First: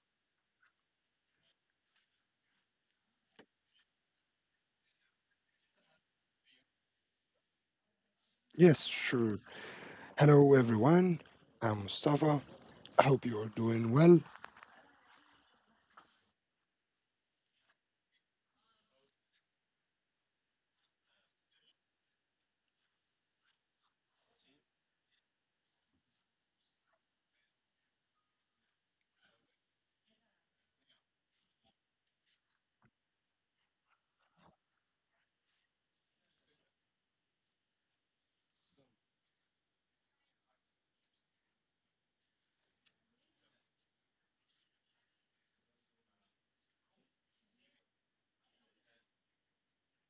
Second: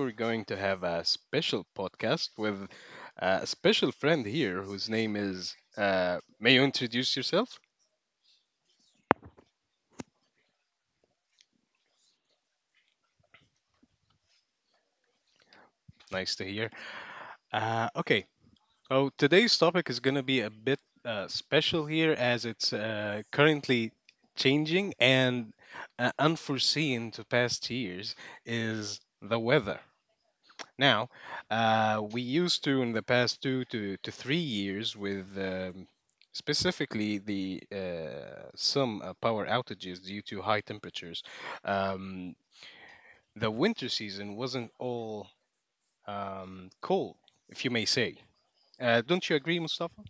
we're going to have a special podcast with a special friend here whose name is. May you introduce yourself? Yes, sure. Hello, everyone. I'm Mustafa. I hope you are doing well. Nice to hear. Okay. So, today's topic is going to be a bit special here as it's currently changing and unforeseen to past years is the weather. Now, we used to in the past two to 3 years with specifically the some power outages due to high temperatures. Um, the winter season wasn't all cold, if you may say. Don't you agree, Mustafa?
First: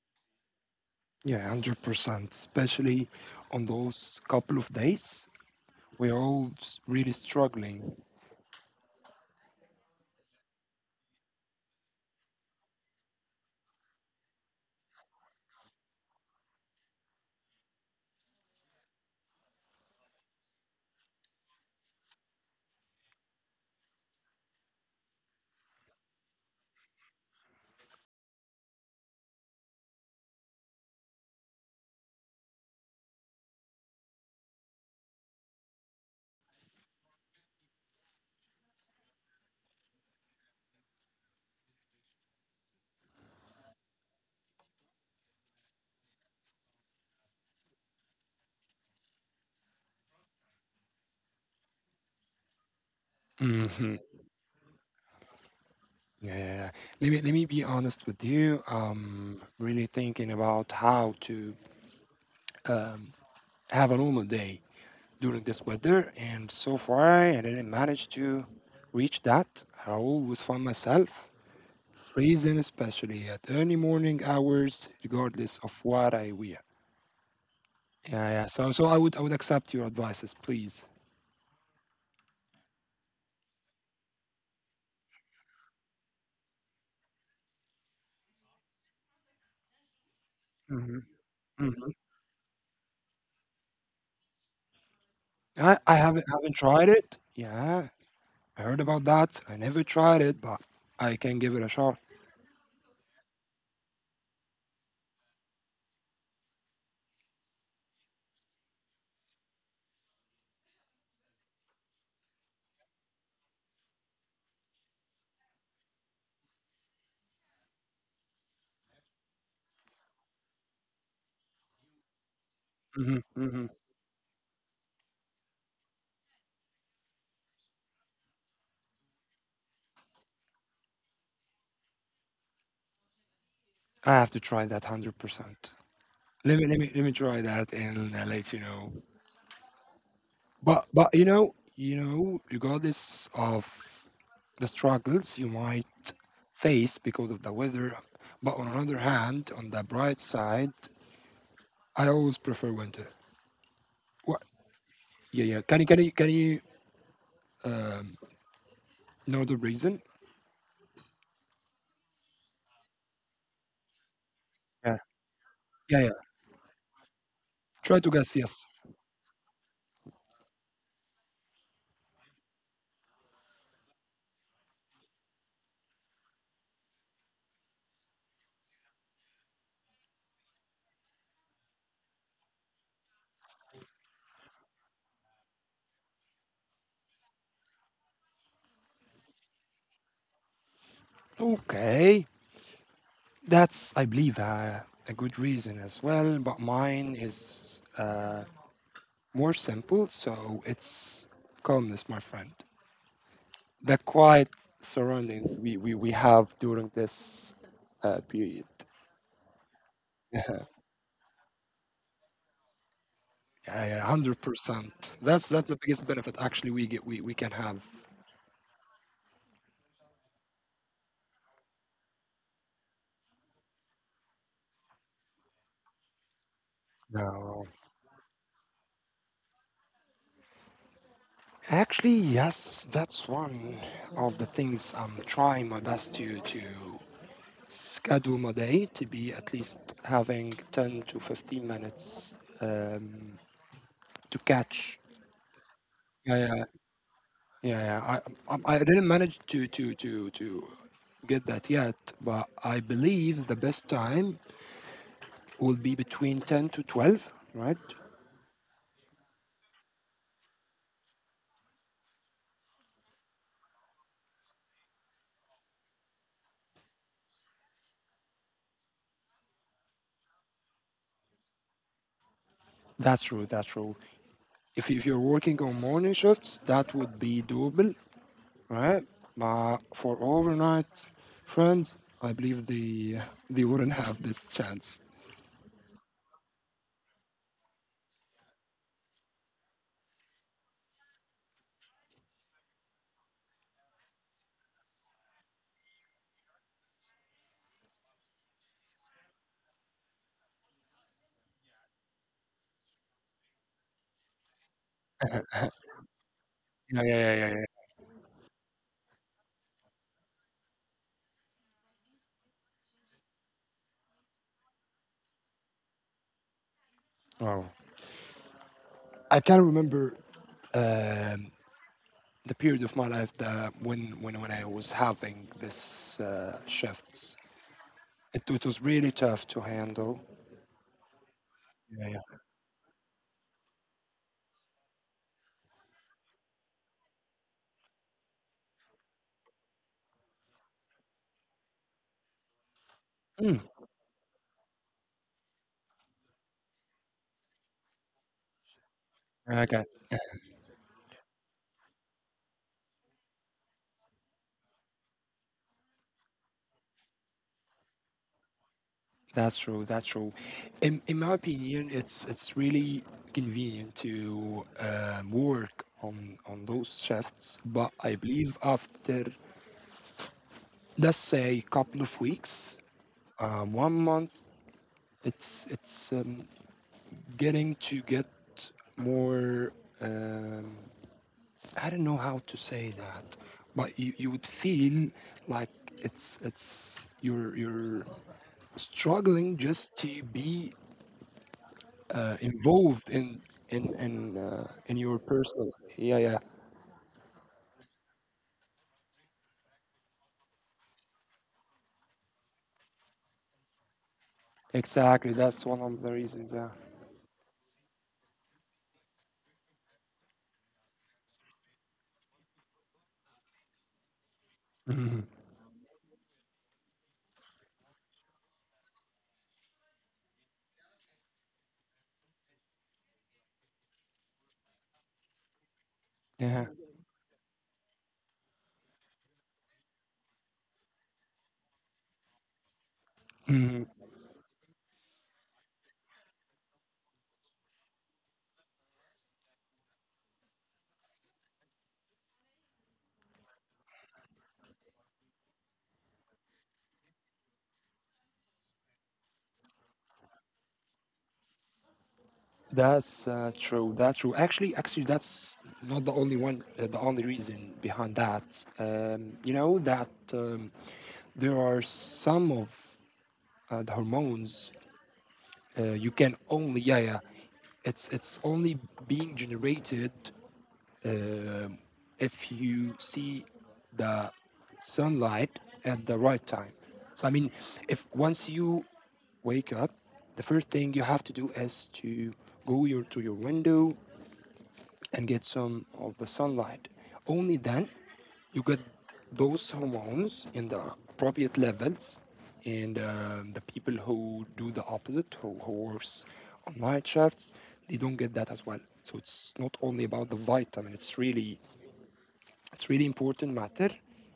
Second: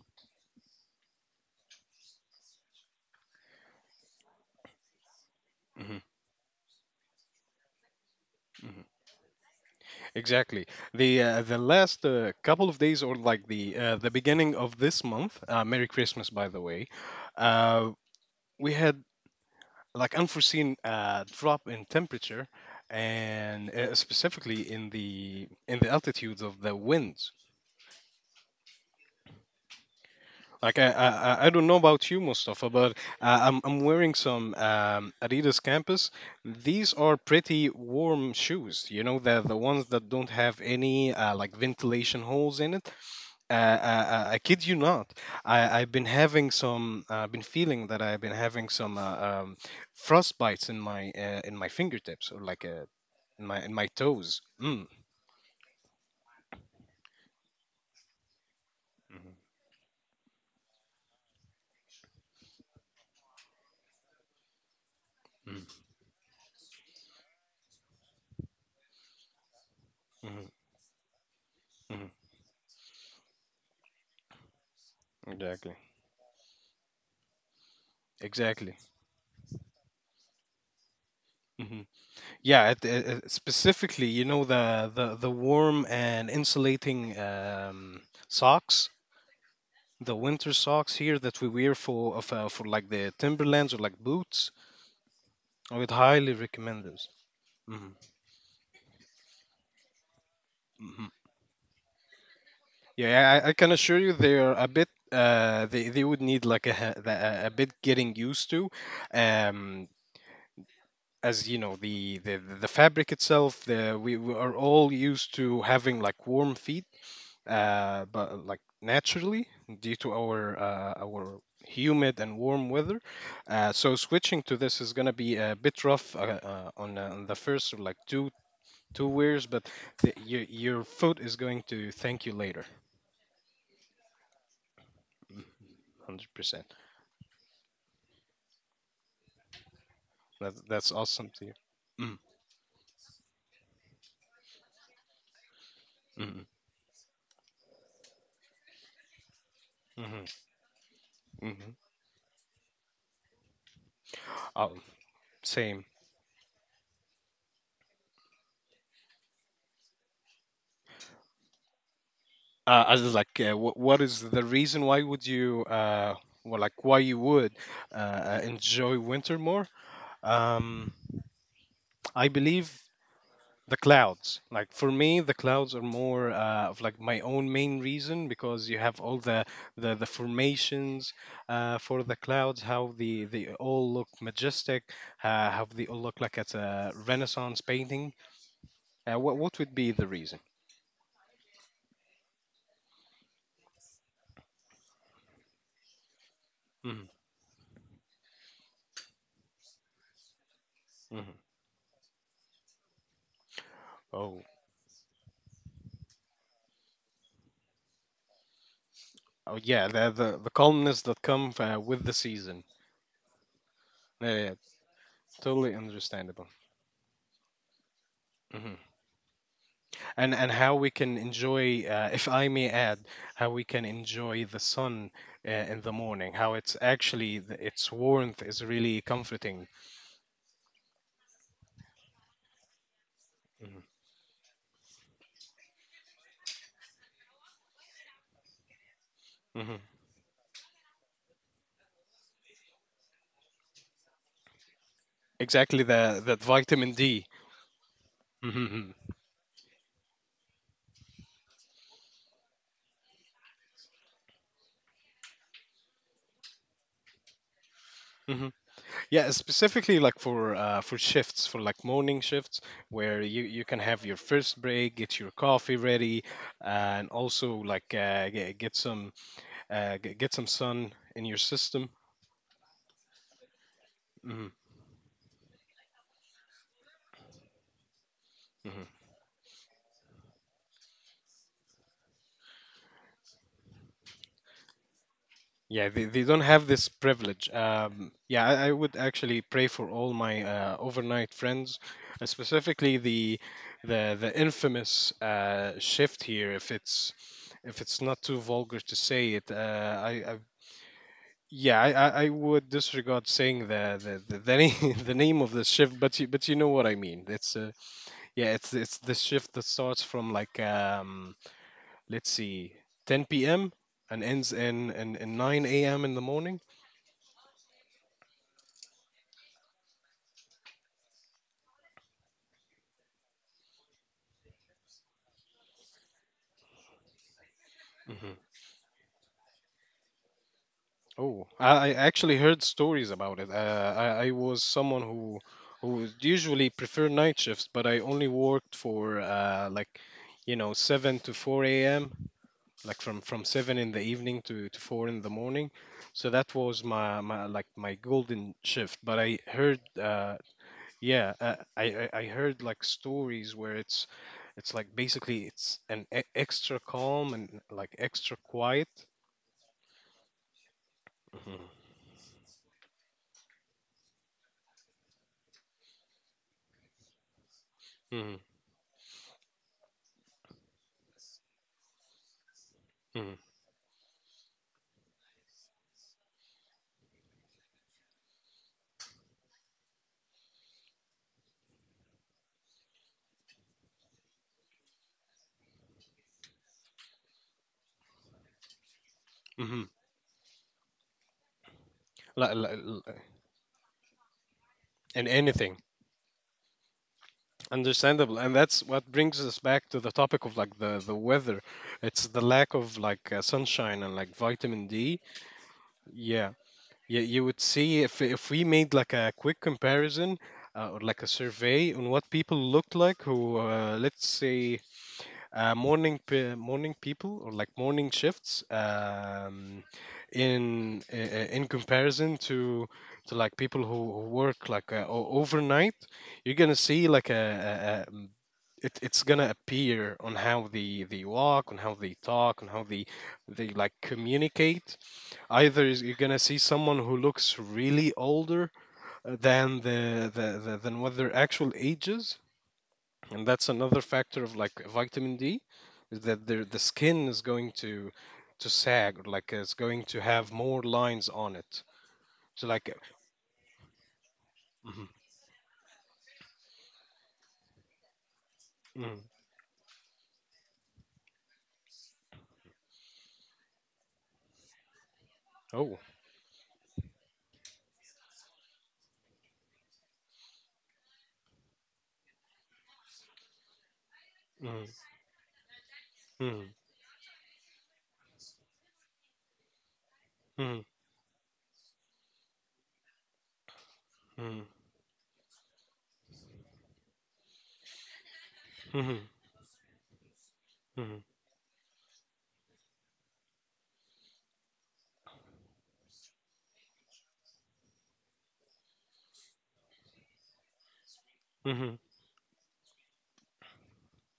Yeah, 100%, especially on those couple of days. Hmm. We're really struggling. Hmm. Exactly. The last couple of days, or like the beginning of this month. Merry Christmas, by the way. Uh, we had like unforeseen drop in temperature and specifically in the altitudes of the winds like I don't know about you, Mustafa, but I'm wearing some Adidas Campus. These are pretty warm shoes, you know, the ones that don't have any like ventilation holes in it. I kid you not, I've been having some I've been feeling that I've been having some frostbites in my fingertips or like a, and my and my Yeah, toes. Mm. yeah, yeah. Let me be honest with you. Mm-hmm. I'm really thinking about how to have a normal day during this Mm-hmm. weather. And so far, I didn't manage to reach that. I always Mm-hmm. find myself Mm-hmm. freezing, especially at early morning hours, regardless Exactly. of what I wear. Yeah, yeah. So, Exactly. so I would, I would accept your advices, please. Hmm. Yeah, specifically, you know, the the warm and insulating socks, the winter socks hmm here that we wear hmm for of, for like the Timberlands or like boots. I I, would I haven't, highly haven't recommend tried those. it. Hmm. Yeah, I heard about that. I never tried it, but Hmm. I can give it a shot. Yeah, I can assure you they are a bit. They would need like a, ha- the- a bit getting used to, um, as you know the the fabric itself, we are all used to having like warm feet but like naturally due to our humid and warm weather, hmm hmm so switching to this is going to be a bit rough, on the first like two wears, but your foot is going to thank you later. I have to try that 100%. Let me, 100% let me, let me try that, and I let you know. But that's but awesome to you. Mm, regardless of the struggles you might mm, face because of the weather, but on another hand, on the mm, bright mm, side, mm. I always prefer winter. What? Oh. Yeah, yeah. Can Same. you can you can you um, know the reason? As in, like, what is the reason why Yeah. would you, Yeah, yeah. Well, like, why you would uh, Try to guess. Yes. enjoy winter more? Um, I believe the clouds. Like for me, the clouds are more of like my own main reason, because you have all the the formations for the clouds, how the they all look majestic, how they all look like it's a Renaissance painting. What would be the reason? Okay, that's I believe a good reason as well. But Hmm. mine is more simple, so it's Hmm. calmness, my friend. The Oh. quiet surroundings we have during this period. Oh yeah, the the calmness that come with the season. Yeah, yeah, yeah, Yeah, yeah, hundred yeah. percent. That's Totally the biggest benefit understandable. actually we can have. Hmm. And how we can enjoy, if I may add, how we can enjoy the sun in the morning. How it's actually No, its warmth is really comforting. actually, yes, that's one Hmm. of the things I'm trying my best to schedule my day to be at Hmm. least having 10 to 15 minutes, um, to catch. Exactly, the Yeah, that yeah, vitamin D. yeah, yeah. I, I Hmm. didn't manage to get that yet, but I believe the best time will be between 10 to 12, right? Hmm. Yeah, specifically like for shifts, for like morning shifts, where you can have your first break, get your coffee ready, and also like get some get some sun in your system. That's true. That's true. Hmm. If you're working on morning shifts, that would be doable, Hmm. right? But for overnight friends, I believe they wouldn't have this chance. Yeah, they don't have this privilege. Yeah, I would actually pray for all my overnight friends, specifically the the infamous shift here. If it's not too vulgar to say it, I. Yeah, I would disregard saying the name, the name of the shift, but you know what I Yeah, mean. yeah, It's yeah, yeah, yeah, it's the shift that starts from like let's see, 10 p.m. and ends in in 9 a.m. in the morning. yeah. Wow. I can remember. Um, the period of my life that when I was having this shifts, Hmm. it was really tough to handle. Oh, I Yeah, actually yeah. heard stories about it. I was someone who usually prefer night shifts, but I only worked for like you know 7 to 4 a.m., like from Mm, seven in the evening to four in the morning. So that was my my like my golden shift. But I heard, okay, yeah, I heard like stories where it's like basically it's an extra calm and like extra quiet. that's true. That's true. In my Mhm, opinion, it's really convenient to work on those shifts, but I mhm, believe after let's say a couple of weeks, mhm, one month, it's getting to get more. Um, I don't know how to say that, but you would feel like it's you're struggling mhm. just to be Li- li- involved li- in your And personal. anything Yeah, yeah, understandable, and that's what brings us back to the topic of like the weather. It's the lack of like sunshine and like vitamin D. exactly. That's one of the Yeah, reasons. Yeah. You would see if we made like a quick comparison or like a survey on what people looked like who let's say Mhm. Morning people or like morning shifts, in comparison to like people who work like overnight. You're Yeah, gonna see like a it, it's gonna appear on how they walk, on how they talk, on how they mhm. like communicate, either you're gonna see someone who looks really older than the, than what their actual age is, and that's another factor of like vitamin D, is that their the skin is going to sag, like it's going to have more lines on it, so like. That's true. That's true. Actually, Mm. that's not the only one. The only reason behind that, Mm. You know, that there are some of the hormones. Oh. You can only yeah yeah. It's only being generated um if you see the Mm. sunlight at the right Mm. time. So I mean, if once you wake up, the first Mm. thing you have to do is to go your to your window Mm. and get some of the sunlight. Only then you get Hmm, those hormones in the hmm, appropriate levels. And the people who do the opposite, who works on night shifts, they don't get that as well. So it's not only about the vitamin. Hmm, It's really important matter.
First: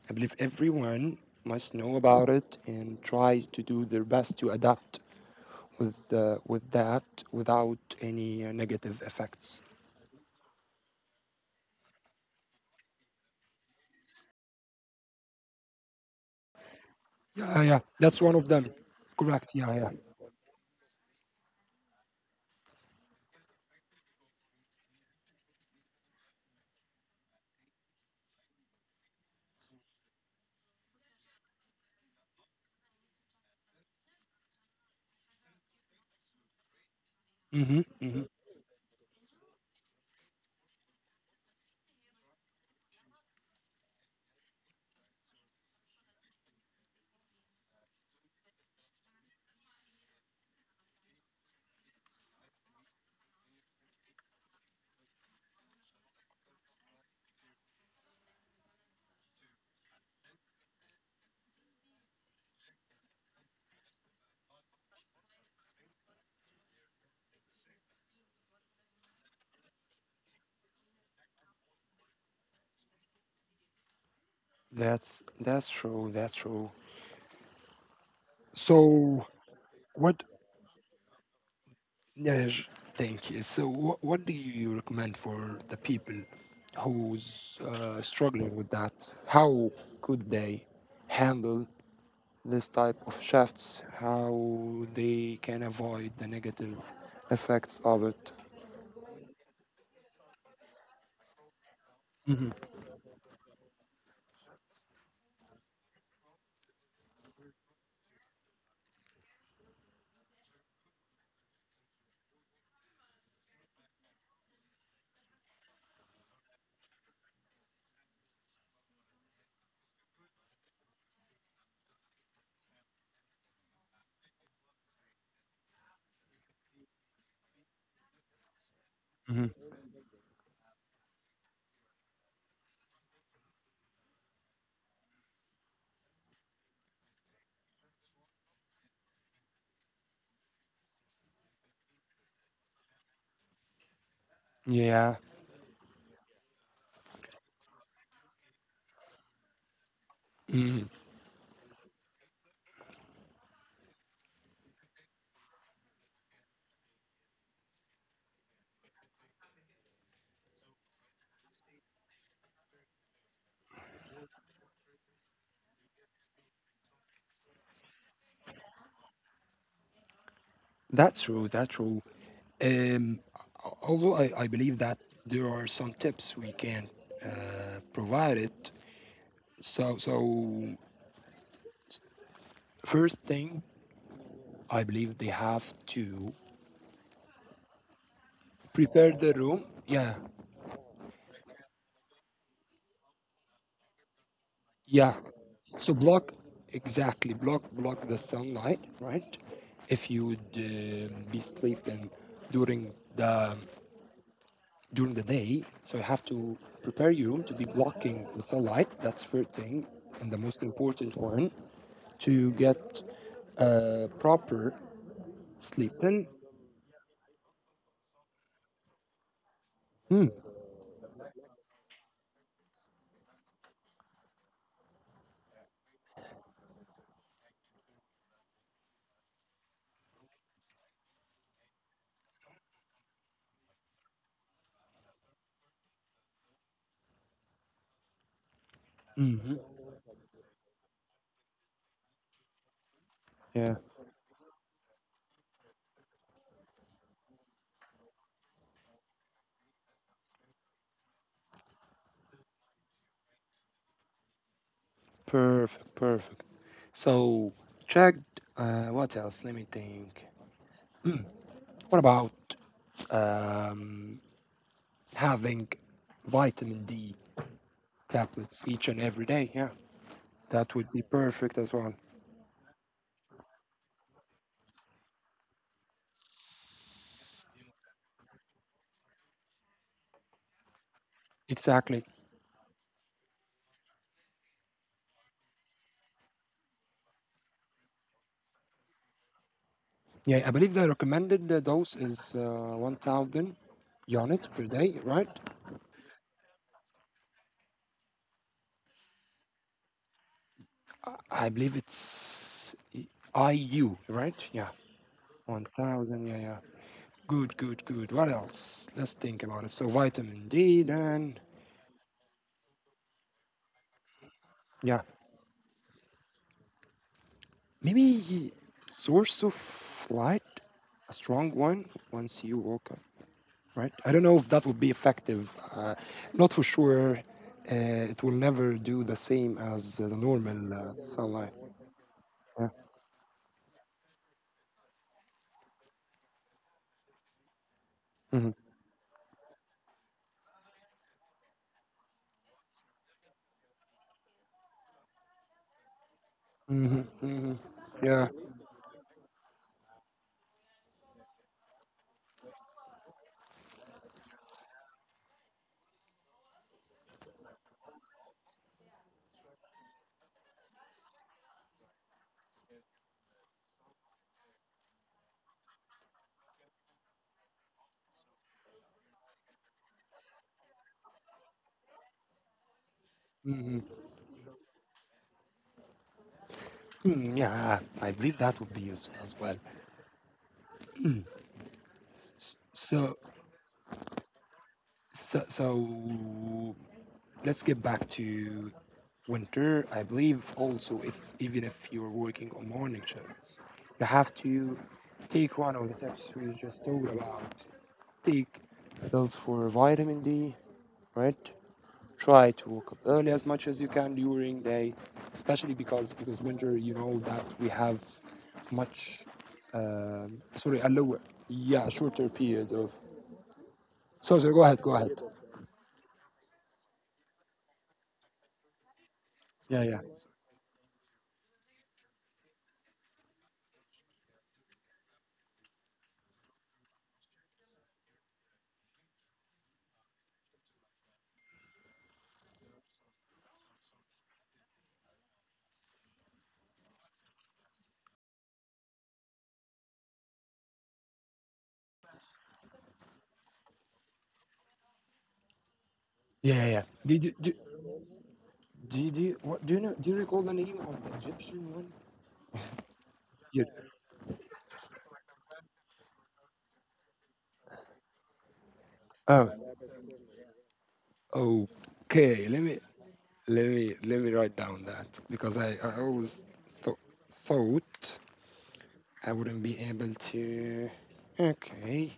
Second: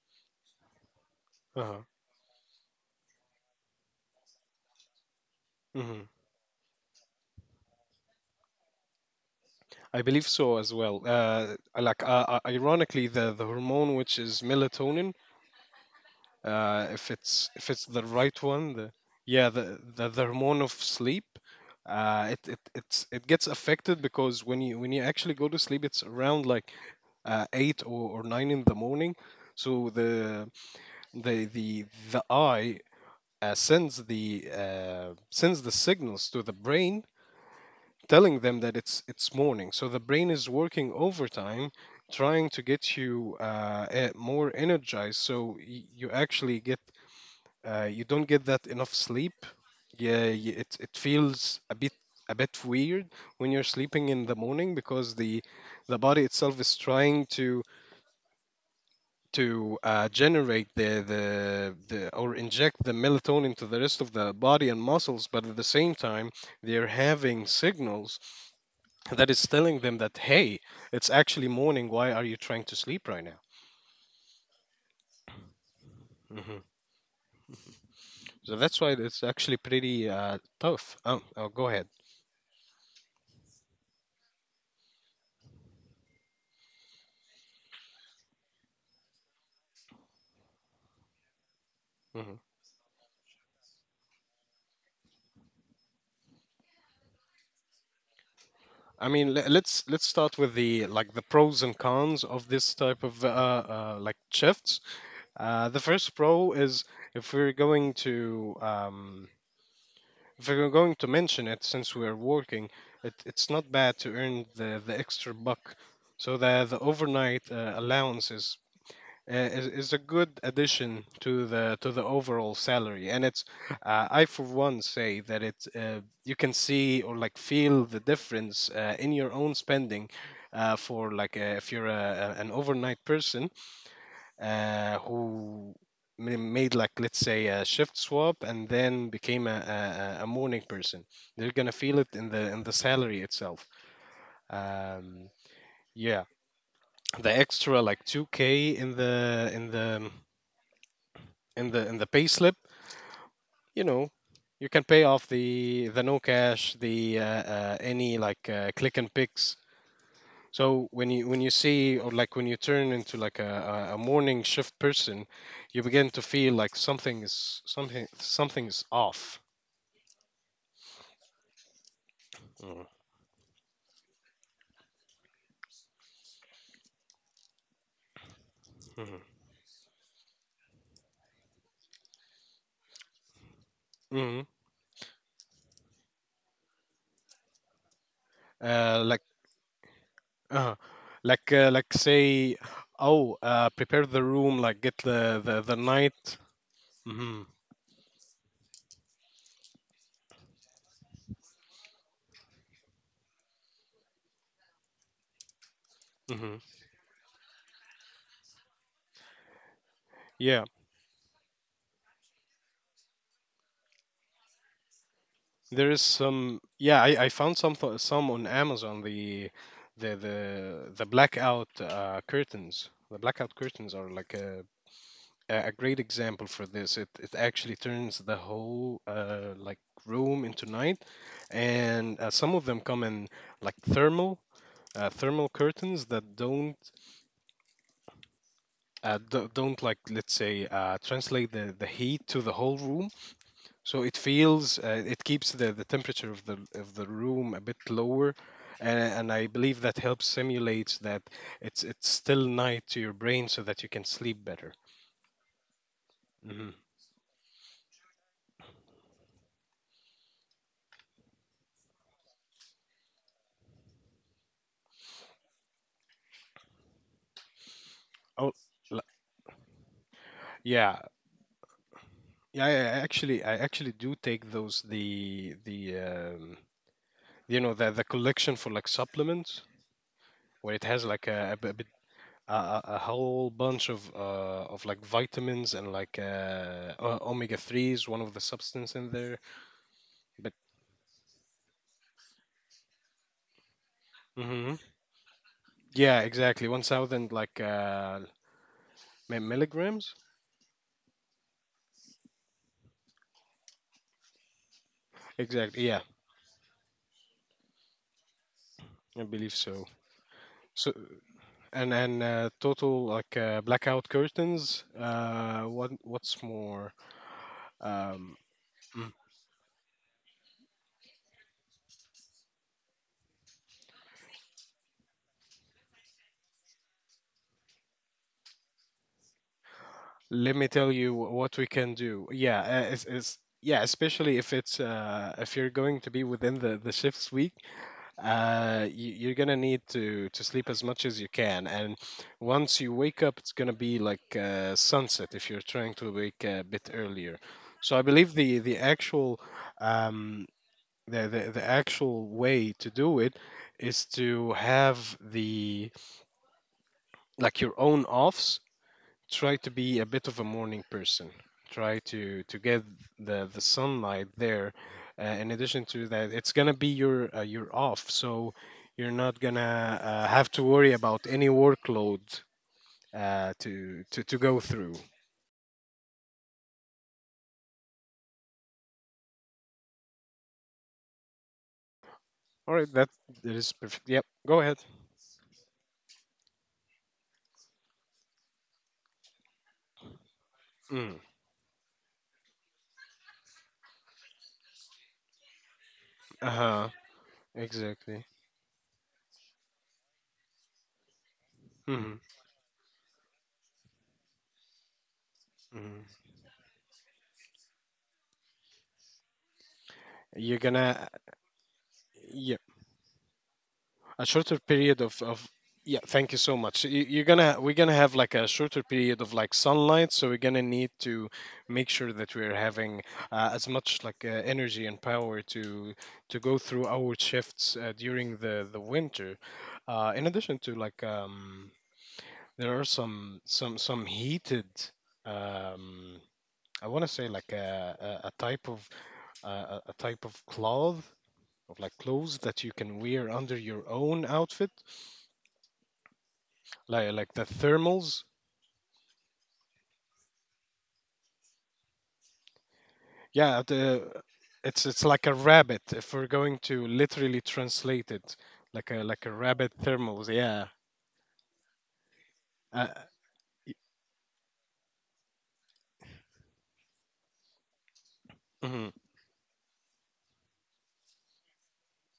I believe everyone must uh-huh. know about it and try to do their best to adapt Mhm. with that without any negative effects. I believe so as well. I like Ironically, the hormone which is melatonin, Yeah, yeah, if yeah. it's the That's one right of them. one, the, yeah, Correct. Yeah, the yeah. The hormone of sleep, it gets affected because when you actually go to sleep, it's around like eight or nine in the morning. So the the the the eye sends the signals to the brain, Mm-hmm, mm-hmm. telling them that it's morning. So the brain is working overtime, trying to get you more energized. So you actually get you don't get that enough sleep. Yeah, it it feels a bit weird when you're sleeping in the morning, because the body itself is trying to generate the or inject the melatonin to the rest of the body and muscles, but at the same time they're having signals that is telling them that hey, it's actually morning, why are you trying to sleep right now? That's true. That's Hmm. true. So that's why So, it's actually pretty what? Tough. Oh, oh, go ahead. Yeah, thank you. So, what do you recommend for the people who's struggling with that? How could they handle Hmm. this type of shifts, how they can avoid the negative effects of it. I mean, let's start with the like the pros and cons of this type of like shifts. The first pro is, if we're going to if we're going to mention it, since we're working, it's not bad to earn the extra buck, so the overnight allowance is is a good addition to the overall salary, and it's I for one say that it's you can see or like feel the difference in your Mhm. own spending, for like if you're an overnight person who made like, let's say, a shift swap and then became a morning person, they're gonna feel it in the salary itself. Yeah. um, yeah, the extra like 2k in the in the in the in the pay slip, you know, you can pay off the no cash the any like click and picks. So when you see or like when you turn into like a morning shift person, you begin to feel like something is something something is off. That's true. That's true. Um, although I believe that there are some tips we can provide it. Mm-hmm. So, first thing, Hmm. I believe they have to Uh, prepare like the room. Yeah, uh, like say, oh, prepare the room, like get yeah. the the So block night. exactly Hmm. block the sunlight, right? If you would be sleeping during the during the day. So you have to Hmm. prepare your room to be blocking the sunlight. That's first thing, and the most Yeah. important one to get proper There sleep. is Then, some, yeah, I found some some on Amazon. The mm, the blackout curtains. The blackout curtains are like a great example for this. It actually turns the whole like room into night, and some of them come in like thermal thermal curtains that don't hmm don't like, let's say, translate the heat to the whole room. yeah, So it feels it keeps the temperature of the room a bit lower, and I believe that helps simulates that it's still night to your brain, so that you can sleep better. perfect, perfect. Hmm. So checked. What else? Let me think. What about um, having vitamin D Oh, tablets each and l- every day? Yeah, that would yeah, be perfect as well. yeah. I actually do take those, the you know, the collection for like supplements where it has like a, bit- Exactly. A whole bunch of like vitamins and like omega threes, one of the substance in there, Yeah, I but. believe the recommended dose is 1000 units per Mhm. day, right? Yeah, exactly. 1000 like milligrams. I believe it's IU, right? Yeah, Exactly. Yeah, 1000, yeah, yeah. Good, good, good. What else? Let's I think believe about it. so. So, vitamin D, So then, and total like blackout curtains. yeah. What what's more? Um, Maybe mm, source of light, a strong one, once you woke up, right? I don't know if that would be effective. Not for sure. It will never do the same as the Let me normal tell you wh- sunlight. what we can do. Yeah, Yeah. It's yeah, especially if it's if you're going to be within the shifts week. Mhm. You're gonna need to sleep as much as you can, and once you wake up it's gonna be like sunset if you're trying to wake a bit Mhm. earlier. Mhm. So I Yeah. believe the actual, um the actual way to do it is to have the, like your own offs, try to be a bit of a morning person, try to get the sunlight there. In addition to that, it's gonna be your off, so you're not gonna have to worry about any workload to go through. Mm, yeah. I believe that would be useful as well. All right, that, So, that is perfect. Yep, go ahead. so, let's get back to winter. I believe also Mm. if even if you're working on morning shifts, you have to take one of the tips we just Uh-huh. talked about. Exactly. Take pills for vitamin D, right? Hmm. Try to wake up early as much as you can during day, especially because Hmm. because winter, you know that we have much You're sorry a gonna, lower yeah shorter period of. a So shorter go ahead, go period of ahead. of Yeah, thank you so much. You- you're gonna We're gonna have like a shorter period of like Yeah yeah sunlight, so we're gonna need to make sure that we're having as much like energy and power to go through our shifts during the winter. In addition to like, there are some heated, um I want to say like a type of a type of cloth, of like clothes that you can wear under your own outfit, yeah yeah. Yeah. like Did like you the do, thermals. do you what, do you know do you recall the name of the Egyptian one? Yeah, You, the, it's like a rabbit. If we're going to literally translate it, like a, like a rabbit thermals. Yeah. oh, okay. Let me Uh, let me let me write down that because I always thought thought mm-hmm, I wouldn't be able to. Okay,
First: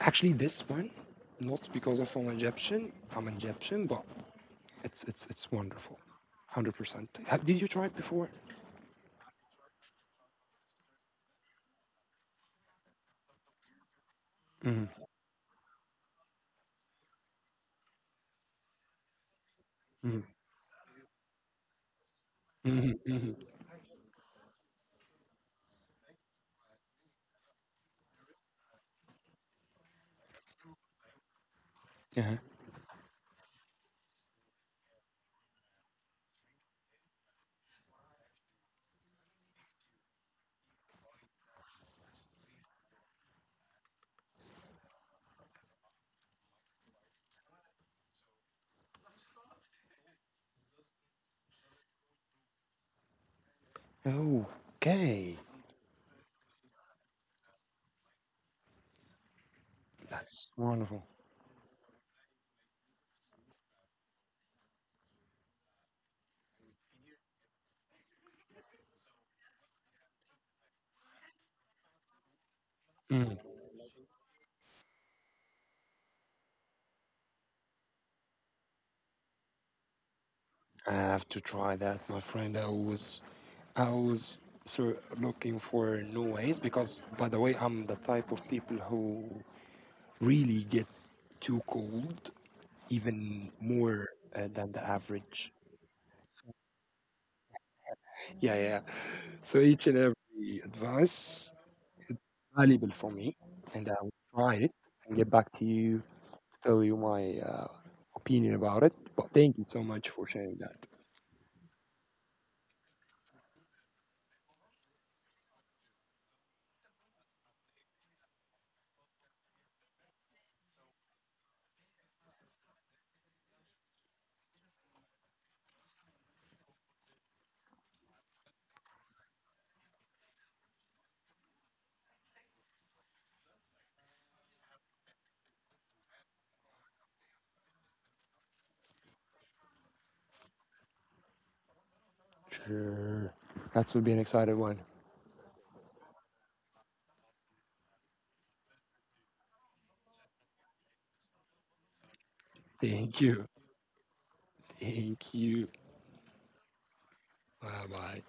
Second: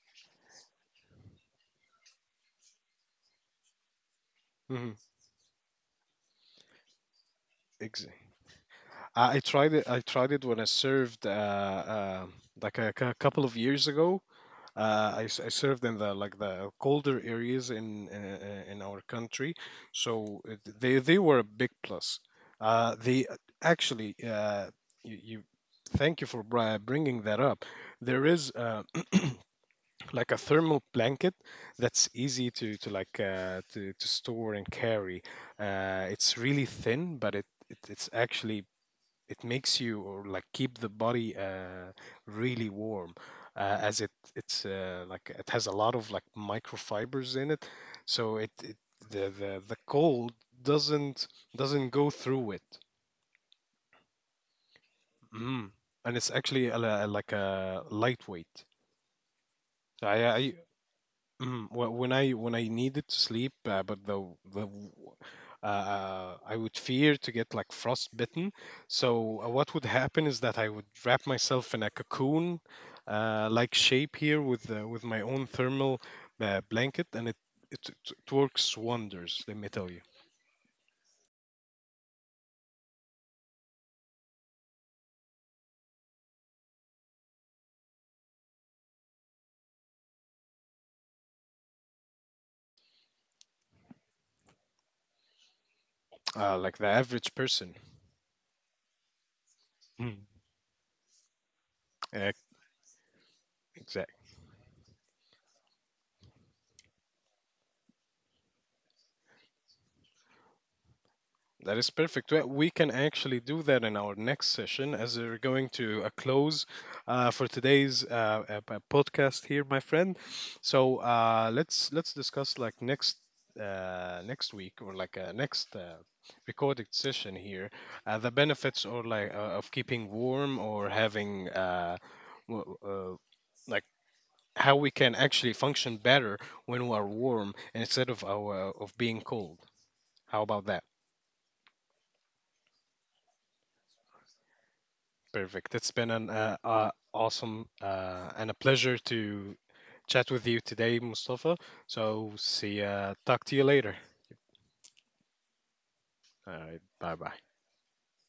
actually, this one not because of I'm Egyptian. I'm Egyptian, but it's wonderful, 100%. Did you try it mm-hmm, before? I tried it. I tried it when I served, like a, couple of years ago. hmm I, I served in the, like the colder areas in in our country, hmm so it, they were a big plus. hmm They hmm actually, you, you thank you for bringing that up. There is like a thermal blanket that's Yeah. easy to like to store and carry. It's really thin, but it's actually, it makes you or like keep the body really warm as it it's like it has a lot of like microfibers in it, so it, the cold doesn't doesn't go through it. Okay, Mm. And it's actually a, like a lightweight, that's I wonderful. mm, well, when I, when I needed to sleep, but the, the w- I would fear to get like frostbitten. So what would happen is that I would wrap myself in a cocoon, Mm-hmm. like shape here with my own thermal blanket, and it, it works wonders. Let me tell you, I have to try that, my friend. I was so looking for new ways because, by the way, I'm the type of people who really get too cold, even more than the average. Like the average person. Yeah, yeah. So each and Mm. every advice Uh, valuable for me, and I will exactly. try it and get back to you to tell you my opinion about it. But thank you so much for sharing that. That is perfect. Well, we can actually do that in our next session, as we're going to a close for today's podcast here, my friend. So let's discuss like next next week, or like next recorded session here, the benefits or like of keeping warm or having, w- uh, like, how we can actually function better when we are warm instead of our of being cold. How about that? Sure, that would be an exciting one. Perfect. It's been an awesome and a pleasure to chat with you today, Mustafa. So see, Thank talk you. to you later. Thank you, All right. Bye bye. bye bye.